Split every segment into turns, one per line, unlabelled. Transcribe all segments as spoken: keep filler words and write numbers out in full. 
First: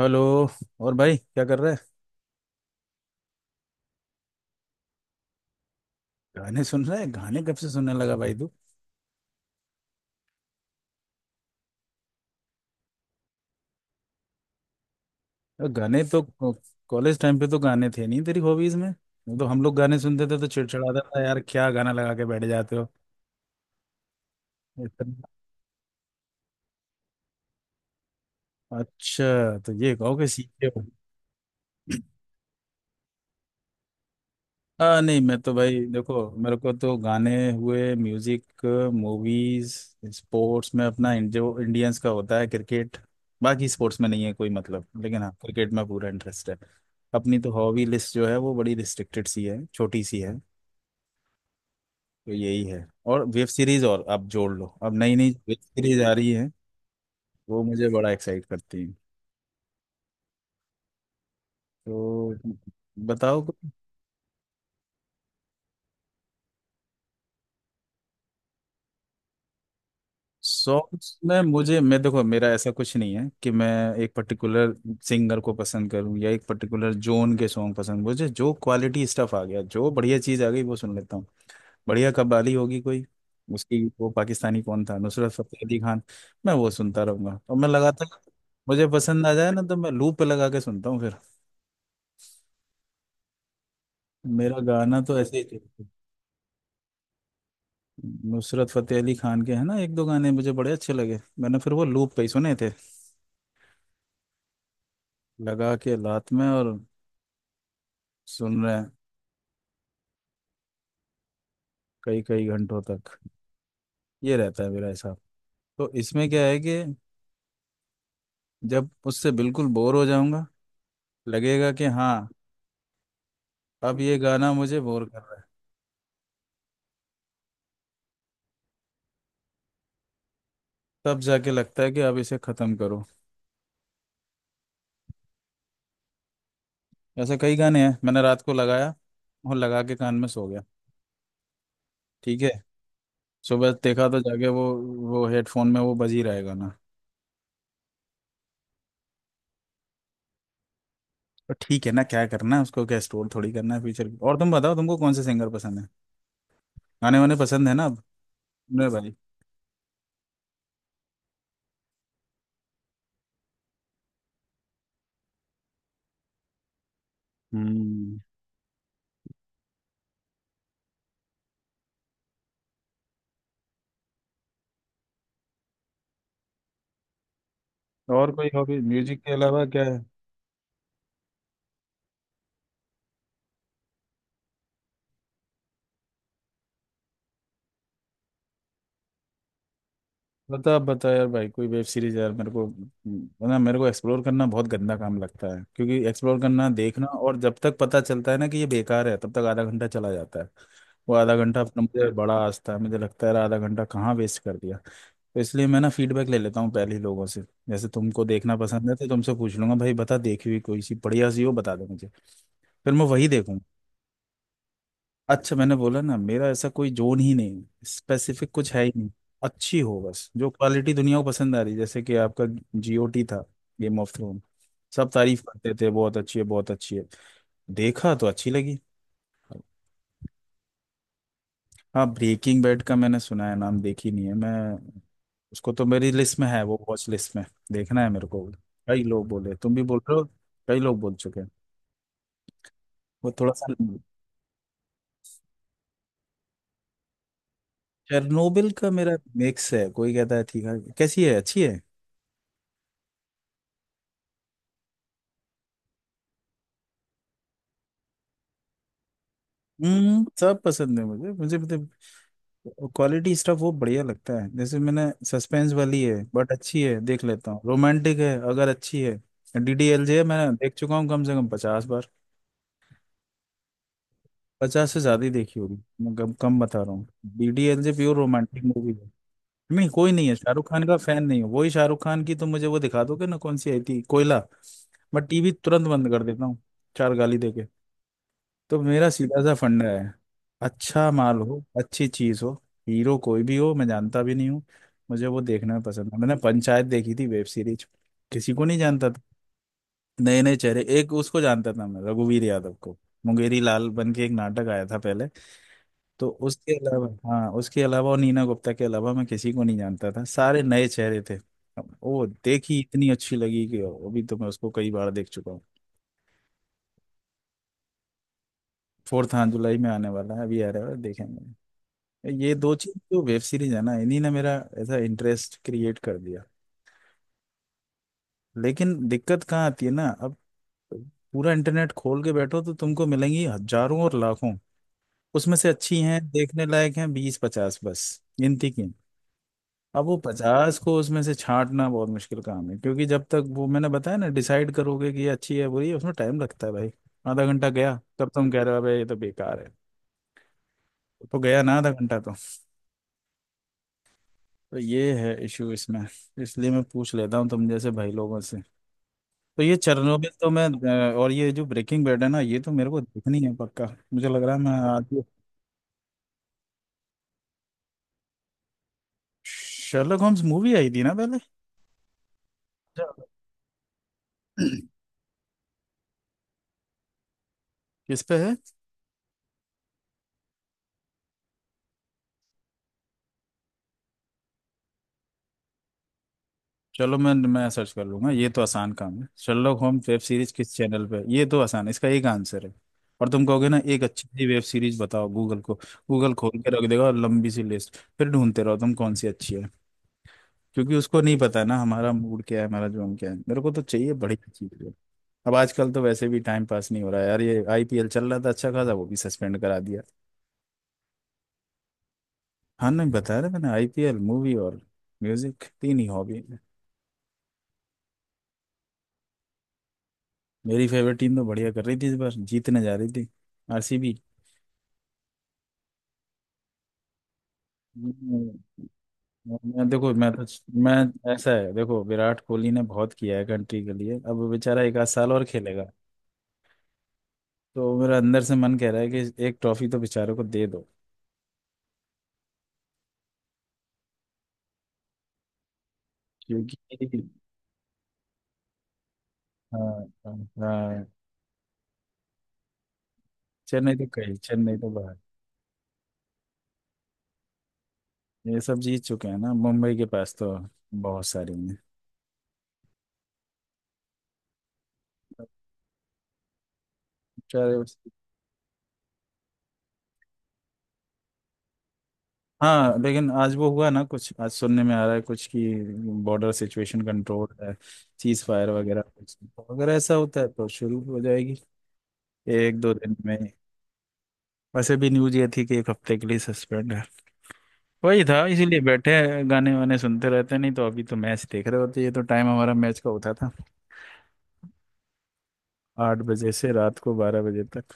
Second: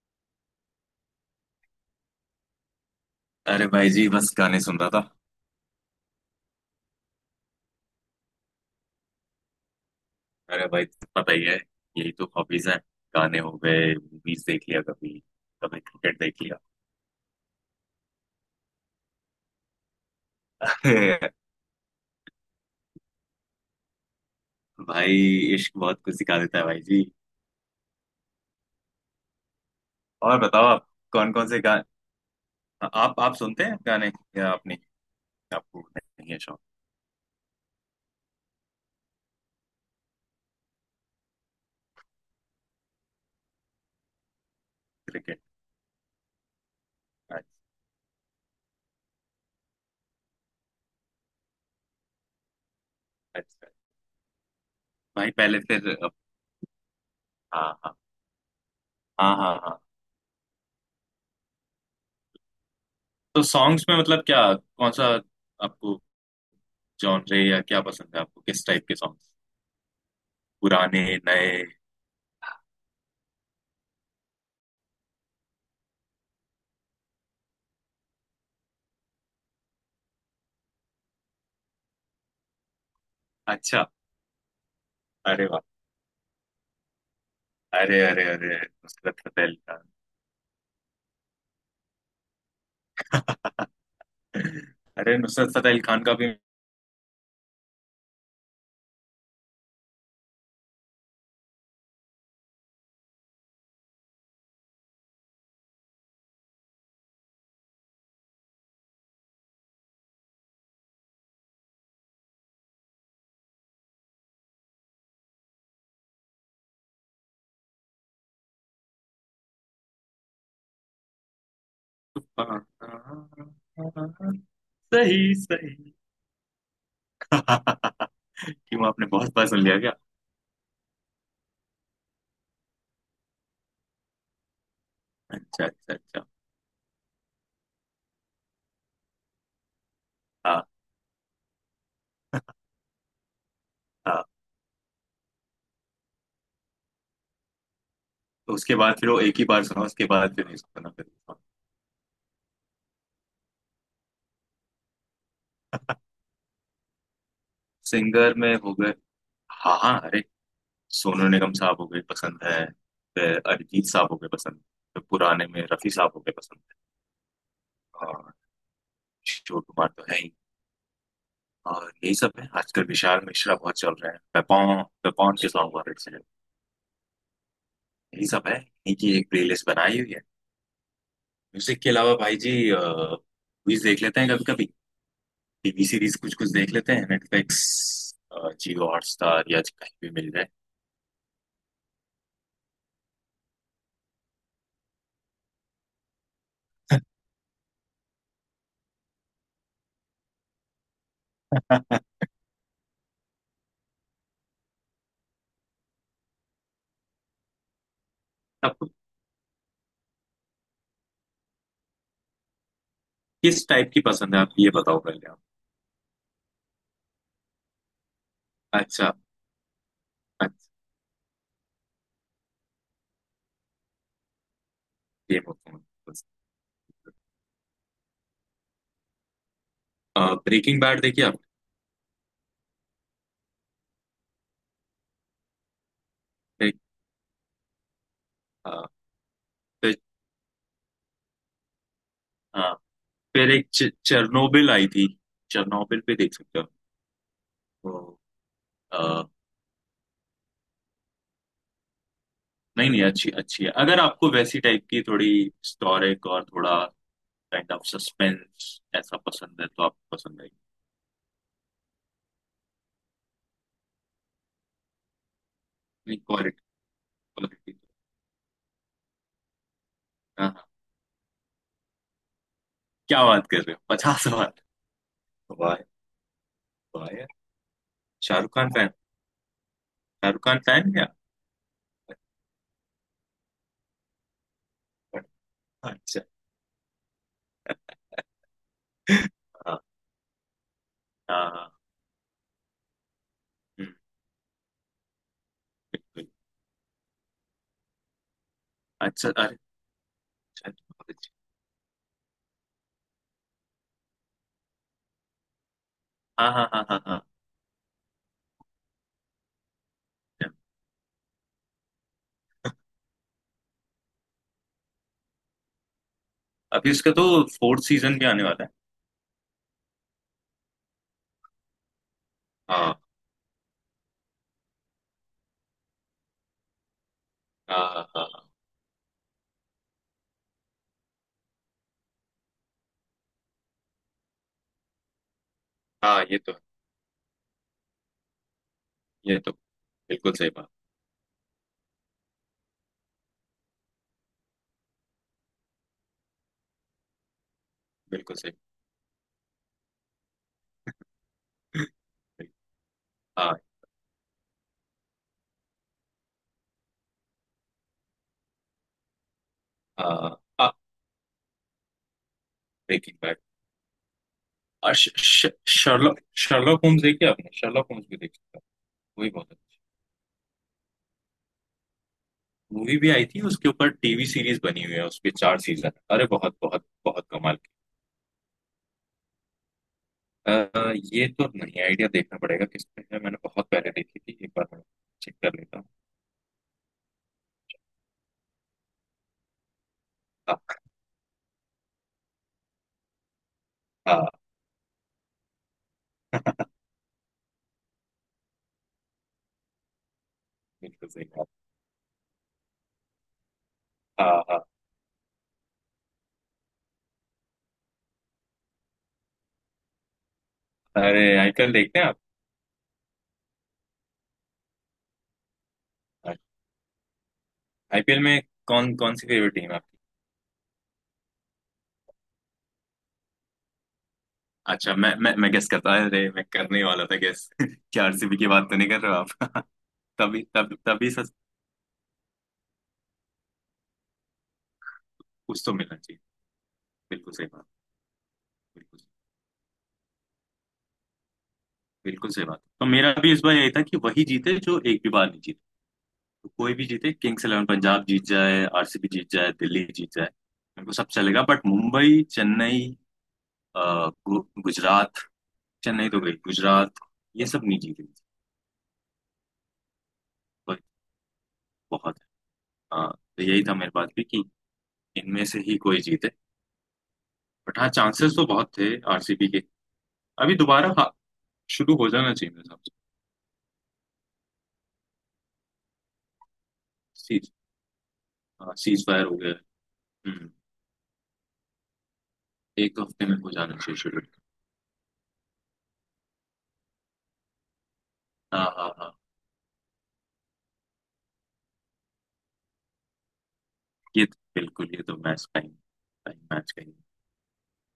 Hello. और भाई क्या कर रहा है।
अरे भाई जी, बस गाने सुन रहा था।
गाने सुन रहा है, गाने कब से सुनने लगा भाई तू?
अरे भाई, पता ही है, यही तो हॉबीज हैं। गाने हो गए, मूवीज देख लिया कभी।
अ,
कभी
गाने
क्रिकेट
तो
देख लिया।
कॉलेज टाइम पे तो गाने थे नहीं तेरी हॉबीज में, नहीं तो हम लोग गाने सुनते थे तो चिड़चिड़ाता था यार, क्या गाना लगा के बैठ जाते हो।
भाई
इतना-
इश्क बहुत कुछ सिखा देता है भाई जी।
अच्छा तो ये कहो कि
और बताओ
सीखे हो।
आप, कौन कौन से गाने आप आप सुनते हैं गाने, या आप नहीं?
आ, नहीं मैं तो भाई
आपको
देखो,
नहीं है
मेरे
शौक?
को तो गाने हुए, म्यूजिक, मूवीज, स्पोर्ट्स में अपना इन- जो इंडियंस का होता है क्रिकेट। बाकी स्पोर्ट्स में नहीं है कोई मतलब, लेकिन हाँ
क्रिकेट।
क्रिकेट में पूरा इंटरेस्ट है। अपनी
अच्छा।
तो हॉबी लिस्ट जो है वो बड़ी रिस्ट्रिक्टेड सी है, छोटी सी है। तो यही है, और वेब
अच्छा
सीरीज, और अब जोड़ लो, अब नई नई
भाई,
वेब
पहले फिर।
सीरीज आ रही है, वो
हाँ
मुझे
हाँ
बड़ा एक्साइट करती है।
हाँ हाँ हाँ।
तो
तो
बताओ।
सॉन्ग्स में मतलब क्या कौन सा? आपको जॉनरे या क्या पसंद है, आपको किस टाइप के सॉन्ग्स, पुराने,
सॉन्ग्स में
नए?
मुझे, मैं देखो, मेरा ऐसा कुछ नहीं है कि मैं एक पर्टिकुलर सिंगर को पसंद करूं या एक पर्टिकुलर जोन के सॉन्ग पसंद, मुझे जो क्वालिटी स्टफ आ गया, जो बढ़िया चीज़ आ गई वो सुन लेता हूँ। बढ़िया कव्वाली होगी कोई, उसकी,
अच्छा।
वो पाकिस्तानी कौन था, नुसरत
अरे वाह।
फतेह अली खान, मैं वो सुनता रहूंगा और मैं
अरे
लगातार,
अरे अरे।
मुझे
नुसरत
पसंद आ
फतेह
जाए
अली
ना तो
खान।
मैं लूप पे लगा के सुनता हूँ फिर। मेरा गाना
अरे,
तो ऐसे ही
नुसरत फतेह अली
चलता है।
खान का भी?
नुसरत फतेह अली खान के है ना एक दो गाने मुझे बड़े अच्छे लगे, मैंने फिर वो लूप पे ही सुने थे। लगा के लात में और सुन रहे हैं, कई कई घंटों तक, ये रहता है मेरा हिसाब। तो इसमें क्या है कि जब उससे बिल्कुल बोर हो जाऊंगा, लगेगा कि हाँ अब ये गाना मुझे बोर कर रहा
सही
है,
सही। क्यों, आपने बहुत बार सुन लिया क्या?
तब जाके लगता है कि अब इसे खत्म करो।
अच्छा अच्छा अच्छा।
ऐसे कई गाने हैं, मैंने रात को लगाया और लगा के कान में सो
हाँ
गया, ठीक है, सुबह देखा तो
हाँ।
जाके वो वो हेडफोन में वो बज ही रहा है गाना।
तो उसके बाद फिर वो एक ही बार सुना, उसके बाद फिर नहीं सुना फिर?
तो ठीक है ना, क्या करना है उसको, क्या स्टोर थोड़ी करना है फ्यूचर। और तुम बताओ, तुमको कौन से सिंगर पसंद है, गाने वाने पसंद है ना अब,
सिंगर में हो
मेरे
गए,
भाई।
हाँ हाँ, अरे, सोनू निगम साहब हो गए पसंद है, फिर अरिजीत साहब हो गए पसंद, फिर पुराने में रफी साहब हो गए पसंद है,
हम्म।
और किशोर कुमार तो है ही। और यही सब है, आजकल विशाल मिश्रा बहुत चल रहा है, पेपॉन, पेपॉन के सॉन्ग बहुत अच्छे हैं। यही
और
सब
कोई
है,
हॉबी
इन्हीं की
म्यूजिक
एक
के अलावा
प्लेलिस्ट
क्या है?
बनाई हुई है। म्यूजिक के अलावा भाई जी मूवीज देख लेते हैं कभी कभी, टीवी सीरीज कुछ कुछ देख लेते हैं, नेटफ्लिक्स, जियो हॉटस्टार या कहीं भी मिल जाए।
बता बता यार भाई, कोई वेब सीरीज यार मेरे को। ना, मेरे को एक्सप्लोर करना बहुत गंदा काम लगता है, क्योंकि एक्सप्लोर करना, देखना, और जब तक पता चलता है ना कि ये बेकार है तब तक आधा घंटा चला जाता है। वो आधा घंटा अपना, मुझे बड़ा आस्था है, मुझे लगता है यार आधा घंटा कहाँ वेस्ट कर दिया, तो इसलिए मैं ना फीडबैक ले लेता हूँ पहले ही लोगों से। जैसे तुमको देखना
आपको
पसंद है तो तुमसे पूछ लूंगा भाई, बता, देखी हुई कोई सी बढ़िया सी हो बता दो मुझे, फिर मैं वही देखूंगा।
किस टाइप की पसंद है? आप ये बताओ पहले आप।
अच्छा, मैंने बोला ना मेरा ऐसा कोई जोन ही नहीं, स्पेसिफिक कुछ है ही नहीं।
अच्छा।
अच्छी हो बस, जो
अच्छा।
क्वालिटी दुनिया को पसंद आ रही, जैसे कि आपका जीओटी था, गेम ऑफ थ्रोन, सब तारीफ
गेम ऑफ
करते थे बहुत
थ्रोन्स।
अच्छी है बहुत अच्छी है, देखा तो अच्छी लगी।
ब्रेकिंग बैड देखिए आपने?
हाँ, ब्रेकिंग बैड का मैंने सुना है नाम, देखी नहीं है मैं। उसको तो मेरी लिस्ट में है
एक,
वो, वॉच लिस्ट में, देखना है मेरे को।
अ,
कई लोग बोले, तुम भी
फिर,
बोल रहे हो, कई लोग बोल चुके हैं,
हाँ,
वो
फिर
थोड़ा
एक
सा।
चेरनोबिल आई थी। चेरनोबिल पे देख सकते
चेरनोबिल का मेरा
हो।
मिक्स है, कोई कहता है ठीक है, कैसी है अच्छी है।
नहीं नहीं, अच्छी अच्छी है, अगर आपको वैसी टाइप की थोड़ी हिस्टोरिक और थोड़ा काइंड ऑफ सस्पेंस ऐसा पसंद है तो आपको
हम्म,
पसंद आएगी।
सब पसंद है मुझे मुझे मतलब क्वालिटी स्टफ वो बढ़िया लगता है, जैसे मैंने, सस्पेंस वाली है
नहीं,
बट
क्वालिटी,
अच्छी है देख लेता हूँ,
क्वालिटी।
रोमांटिक है अगर अच्छी है। डीडीएलजे
हाँ
मैंने
हाँ।
देख चुका हूँ कम से कम पचास बार,
क्या बात कर रहे हो, पचास बार?
पचास से ज्यादा ही देखी होगी,
वाह।
मैं कम कम बता रहा हूँ।
वाह यार।
DDLJ pure
Shahrukh
romantic
Khan fan?
Movie है। नहीं, कोई नहीं है,
शाहरुख खान
शाहरुख खान
फैन
का
क्या?
फैन नहीं हूँ। वही शाहरुख खान की तो, मुझे वो दिखा दोगे ना, कौन सी आई थी, कोयला, मैं टीवी तुरंत बंद
अच्छा।
कर देता हूँ। चार गाली दे, तो मेरा सीधा सा
हाँ।
फंडा है, अच्छा माल
हाँ
हो,
हाँ,
अच्छी चीज हो, हीरो कोई भी हो, मैं
हम्म,
जानता भी नहीं हूँ, मुझे वो देखना भी पसंद है।
बिल्कुल।
मैंने पंचायत देखी थी वेब सीरीज, किसी को नहीं जानता था,
अच्छा, अरे।
नए नए चेहरे,
अच्छा, बहुत
एक
अच्छी।
उसको जानता था मैं, रघुवीर यादव को, मुंगेरी लाल बन के एक नाटक आया था पहले, तो
हाँ हाँ
उसके
हाँ हाँ
अलावा,
हाँ।
हाँ उसके अलावा और नीना गुप्ता के अलावा मैं किसी को नहीं जानता था,
yeah।
सारे नए चेहरे थे। अब वो देखी इतनी अच्छी लगी कि अभी तो मैं उसको कई बार देख चुका हूँ।
अभी उसका तो फोर्थ सीजन भी आने वाला है।
फोर्थ हाँ, जुलाई में आने वाला है, अभी आ रहा है, देखेंगे। ये दो चीज
हाँ
जो वेब सीरीज है ना, इन्हीं ने मेरा ऐसा इंटरेस्ट क्रिएट कर दिया।
हाँ। हाँ हाँ
लेकिन दिक्कत कहाँ आती है ना अब, पूरा इंटरनेट खोल के बैठो तो तुमको मिलेंगी हजारों और लाखों, उसमें से अच्छी हैं
हाँ, ये तो है,
देखने लायक हैं बीस पचास बस, गिनती की।
ये तो।
अब वो
बिल्कुल सही बात।
पचास को उसमें से छांटना बहुत मुश्किल काम है, क्योंकि जब तक, वो मैंने बताया ना, डिसाइड करोगे कि ये अच्छी है बुरी है उसमें टाइम लगता है भाई। आधा घंटा गया तब
बिल्कुल
तुम
सही।
कह रहे हो भाई ये तो बेकार है, तो गया ना आधा घंटा तो।
हाँ।
तो ये है इशू इसमें, इसलिए मैं पूछ लेता हूँ तुम जैसे भाई लोगों से। तो ये
आ,
चेरनोबिल तो मैं,
आ,
अ, और ये जो ब्रेकिंग बैड है ना, ये तो मेरे को
ब्रेकिंग बैड।
देखनी है पक्का। मुझे लग रहा है मैं
और
आज
श-
ही-
श- शर्लॉक शर्लॉक होम्स देखिए आपने? शर्लॉक होम्स भी देखी था, वही बहुत अच्छी।
शर्लक होम्स मूवी आई थी ना पहले।
मूवी भी आई थी, उसके ऊपर टीवी सीरीज बनी
अच्छा।
हुई है, उसके चार सीजन, अरे बहुत बहुत बहुत कमाल की।
किस पे है?
आ, ये तो नहीं आइडिया, देखना पड़ेगा किस पे है, मैंने बहुत पहले देखी थी एक बार, मैं चेक कर लेता हूँ।
चलो मैं मैं सर्च कर लूंगा, ये तो आसान काम है, शर्लक होम्स वेब सीरीज
हाँ।
किस चैनल पे है? ये तो आसान है, इसका एक आंसर है। और तुम कहोगे ना एक
हाँ।
अच्छी सी वेब सीरीज बताओ गूगल को, गूगल खोल के रख देगा और लंबी सी लिस्ट, फिर ढूंढते रहो तुम कौन सी अच्छी है। क्योंकि
बिल्कुल
उसको
सही
नहीं
बात।
पता ना हमारा मूड क्या है, हमारा जोन क्या है, मेरे को तो चाहिए
हाँ
बढ़िया
हाँ।
चीज। अब आजकल तो वैसे भी टाइम पास नहीं हो रहा है यार, ये आईपीएल चल रहा था अच्छा खासा वो भी सस्पेंड करा दिया।
अरे आईपीएल देखते हैं आप?
हाँ, नहीं बताया था मैंने, आईपीएल, मूवी और म्यूजिक, तीन ही हॉबी है।
आईपीएल में कौन कौन सी फेवरेट टीम है आपकी?
मेरी फेवरेट टीम तो बढ़िया कर रही थी इस बार, जीतने जा रही थी, आरसीबी।
अच्छा, मैं मैं मैं गेस करता, अरे मैं करने ही वाला था गेस। क्या आरसीबी
मैं
की बात तो नहीं कर रहे हो?
देखो मैं
तभी
तो
तभी
मैं
तभी सच।
ऐसा है देखो, विराट कोहली ने बहुत किया है कंट्री के लिए, अब वो बेचारा एक आध साल और
उसको
खेलेगा,
मिलना चाहिए। बिल्कुल सही बात।
तो मेरा अंदर से मन कह रहा
बिल्कुल।
है कि एक ट्रॉफी तो बेचारे को दे दो।
बिल्कुल सही बात, तो मेरा भी इस बार यही था कि वही जीते जो एक भी बार नहीं जीते। तो कोई
क्योंकि,
भी जीते, किंग्स इलेवन पंजाब जीत जाए, आरसीबी जीत जाए,
हाँ
दिल्ली जीत जाए,
हाँ,
मेरे को
हाँ,
सब चलेगा, बट मुंबई, चेन्नई, अ,
चेन्नई तो, कही
गु-
चेन्नई तो बाहर।
गुजरात, चेन्नई तो गई गुजरात, ये सब नहीं जीतेंगे।
ये सब जीत चुके हैं ना, मुंबई के पास तो
बट
बहुत सारी हैं।
बहुत है। हाँ, तो यही था मेरे पास भी, कि इनमें से ही कोई जीते। बट
चलो।
हाँ, चांसेस तो बहुत थे आरसीबी के। अभी दोबारा, हाँ, शुरू हो जाना चाहिए मेरे हिसाब से।
हाँ लेकिन आज वो हुआ ना कुछ, आज सुनने में आ रहा है कुछ कि बॉर्डर सिचुएशन कंट्रोल
सीज।
है, चीज फायर
हाँ,
वगैरह
सीज फायर
कुछ,
हो गया।
तो अगर ऐसा होता है
हम्म।
तो शुरू हो जाएगी एक दो
एक
दिन
हफ्ते में
में ही।
हो जाना चाहिए शुरू।
वैसे भी न्यूज ये थी कि एक हफ्ते के लिए सस्पेंड है। वही था
हाँ
इसीलिए
हाँ हाँ।
बैठे हैं, गाने वाने सुनते रहते हैं, नहीं तो अभी तो मैच देख रहे होते, ये तो टाइम हमारा मैच का होता था,
ये तो- बिल्कुल, ये तो मैच टाइम,
आठ
टाइम
बजे से
मैच कहीं।
रात को बारह बजे तक।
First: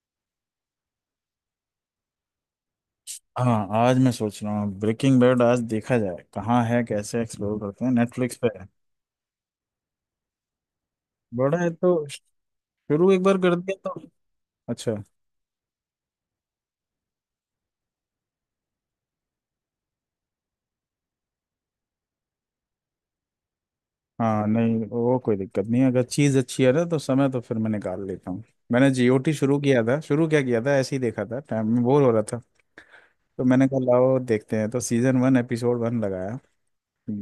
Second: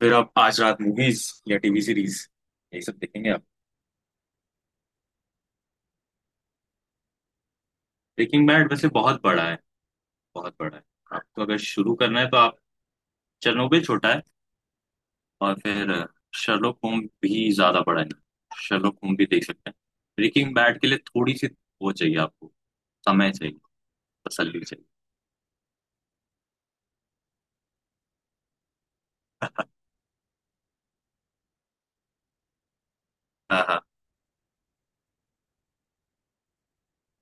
फिर आप आज रात मूवीज या टीवी सीरीज, यही सब देखेंगे आप?
हाँ, आज मैं सोच रहा हूँ ब्रेकिंग बैड आज देखा जाए, कहाँ है, कैसे एक्सप्लोर करते हैं, नेटफ्लिक्स
ब्रेकिंग
पे है।
बैड वैसे बहुत बड़ा है, बहुत बड़ा है। आपको अगर
बड़ा है तो,
शुरू करना है तो आप,
शुरू एक बार कर
चेरनोबिल
दिया तो,
छोटा है,
अच्छा।
और फिर शर्लोक होम भी ज्यादा बड़ा है ना, शर्लोक होम भी देख सकते हैं। ब्रेकिंग बैड के लिए थोड़ी सी वो चाहिए आपको, समय चाहिए,
हाँ,
तसल्ली
नहीं
चाहिए।
वो कोई दिक्कत नहीं है, अगर चीज़ अच्छी है ना तो समय तो फिर मैं निकाल लेता हूँ। मैंने जीओटी शुरू किया था, शुरू क्या किया था, ऐसे ही देखा था, टाइम में बोर हो रहा था तो
हाँ
मैंने कहा
हाँ।
लाओ देखते हैं, तो सीजन वन एपिसोड वन लगाया,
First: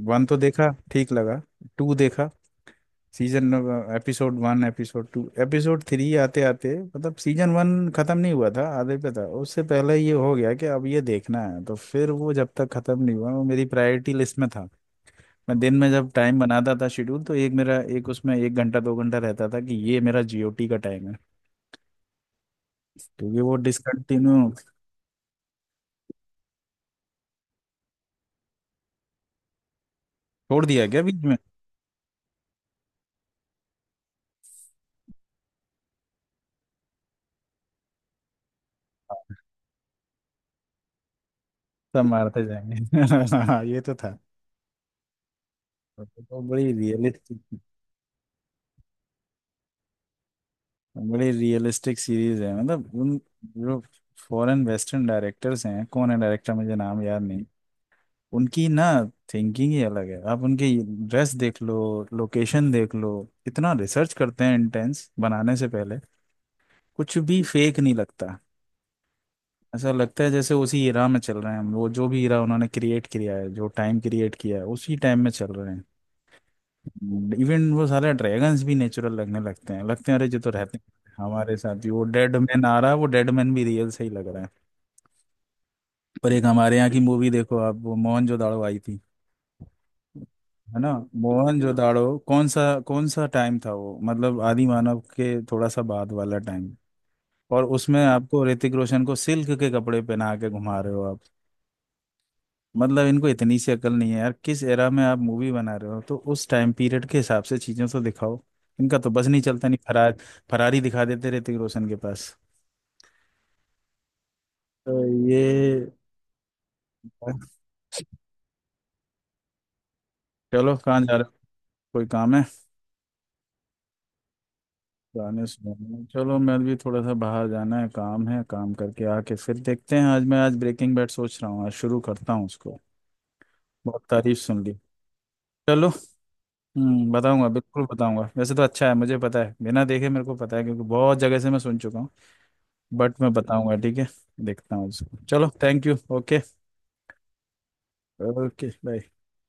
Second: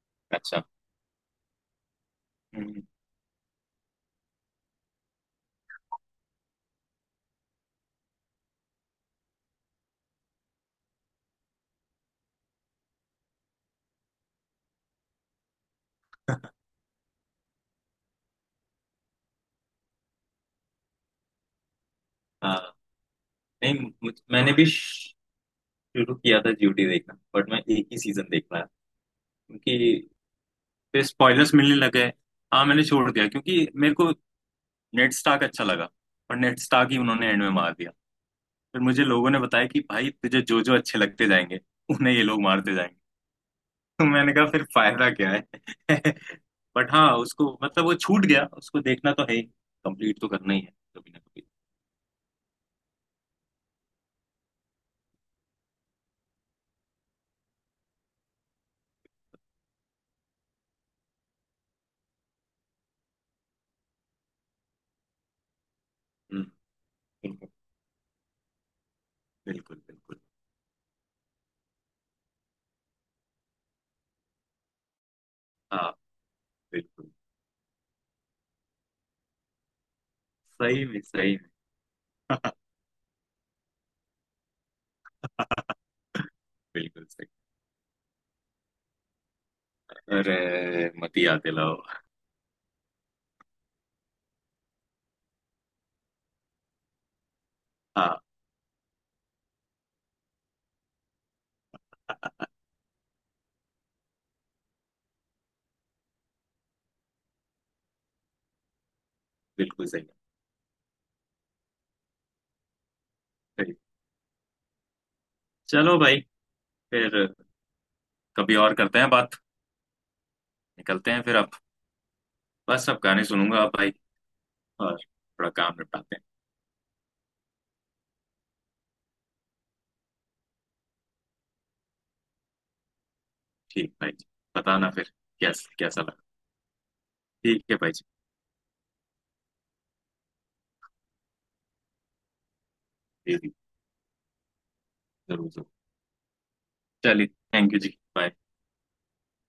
वन तो
अच्छा।
देखा ठीक लगा, टू देखा,
हम्म।
Season episode one episode two episode three आते आते मतलब सीजन वन खत्म नहीं हुआ था, आधे पे था, उससे पहले ये हो गया कि अब ये देखना है, तो फिर वो जब तक खत्म नहीं हुआ वो मेरी प्रायोरिटी लिस्ट में था। मैं दिन में जब टाइम बनाता था शेड्यूल, तो एक मेरा, एक उसमें एक घंटा दो घंटा रहता था कि ये मेरा जीओटी का टाइम है,
हाँ
क्योंकि वो
नहीं, मुझ-
डिसकंटिन्यू
मैंने भी शुरू किया था ड्यूटी देखना, बट मैं एक ही सीजन देख पाया। क्योंकि
छोड़ दिया गया
फिर
बीच में।
स्पॉयलर्स मिलने लगे। हाँ, मैंने छोड़ दिया क्योंकि मेरे को नेड स्टार्क अच्छा लगा, और नेड स्टार्क ही उन्होंने एंड में मार दिया। फिर मुझे लोगों ने बताया कि भाई, तुझे जो जो अच्छे लगते जाएंगे,
सब
उन्हें ये लोग
मारते
मारते जाएंगे।
जाएंगे। हाँ, ये तो
तो
था।
मैंने कहा, फिर फायदा क्या है?
तो बड़ी
बट हाँ उसको,
रियलिस्टिक,
मतलब वो छूट गया, उसको देखना तो है ही, कंप्लीट तो करना ही है कभी ना
बड़ी
कभी।
रियलिस्टिक सीरीज है मतलब, उन, जो फॉरेन वेस्टर्न डायरेक्टर्स हैं, कौन है डायरेक्टर मुझे नाम याद नहीं, उनकी ना थिंकिंग ही अलग है। आप उनके ड्रेस देख लो, लोकेशन देख लो, इतना रिसर्च करते हैं, इंटेंस बनाने से पहले
हम्म,
कुछ भी
बिल्कुल
फेक नहीं लगता।
बिल्कुल
ऐसा
बिल्कुल।
लगता है जैसे उसी इरा में चल रहे हैं हम, वो जो भी इरा उन्होंने क्रिएट किया है, जो टाइम क्रिएट किया है, उसी टाइम में चल रहे हैं।
हाँ, बिल्कुल।
इवन वो सारे ड्रैगन्स भी नेचुरल लगने लगते हैं लगते हैं, अरे जो तो रहते
सही में,
हैं
सही में।
हमारे साथ ही, वो डेड मैन आ रहा है, वो डेड मैन भी रियल से ही लग रहा है। पर एक हमारे यहाँ की
बिल्कुल सही।
मूवी देखो आप, वो मोहनजोदाड़ो आई थी,
अरे
है ना,
मत ही याद दिलाओ।
मोहनजोदाड़ो कौन सा कौन सा टाइम था वो, मतलब आदि मानव के थोड़ा सा बाद वाला टाइम, और उसमें
हाँ।
आपको ऋतिक रोशन को सिल्क के कपड़े पहना के घुमा रहे हो आप। मतलब इनको इतनी सी अकल नहीं है यार, किस एरा में आप मूवी बना रहे हो तो उस टाइम पीरियड के हिसाब से चीजें तो दिखाओ। इनका तो बस नहीं चलता, नहीं,
बिल्कुल सही।
फरार, फरारी दिखा देते ऋतिक रोशन के पास।
सही।
तो ये,
चलो भाई, फिर कभी और करते हैं बात,
चलो कहाँ
निकलते
जा रहे
हैं
हो,
फिर अब।
कोई काम है?
बस अब गाने सुनूंगा अब भाई, और
गाने
थोड़ा काम
सुनो,
निपटाते हैं।
चलो मैं भी, थोड़ा सा बाहर जाना है, काम है, काम करके आके फिर देखते हैं, आज मैं, आज ब्रेकिंग बैड सोच रहा हूँ, आज शुरू करता हूँ उसको,
ठीक
बहुत
भाई जी।
तारीफ सुन ली।
बताना फिर कैसा
चलो,
कैसा लगा।
हम्म, बताऊंगा,
ठीक है
बिल्कुल
भाई जी।
बताऊंगा, वैसे तो अच्छा है मुझे पता है, बिना देखे मेरे को पता है क्योंकि बहुत जगह से मैं सुन चुका हूँ, बट मैं
जी जी,
बताऊंगा, ठीक है, देखता हूँ उसको। चलो,
जरूर जरूर।
Thank you, okay.
चलिए। Thank you ji, bye.
Okay, bye.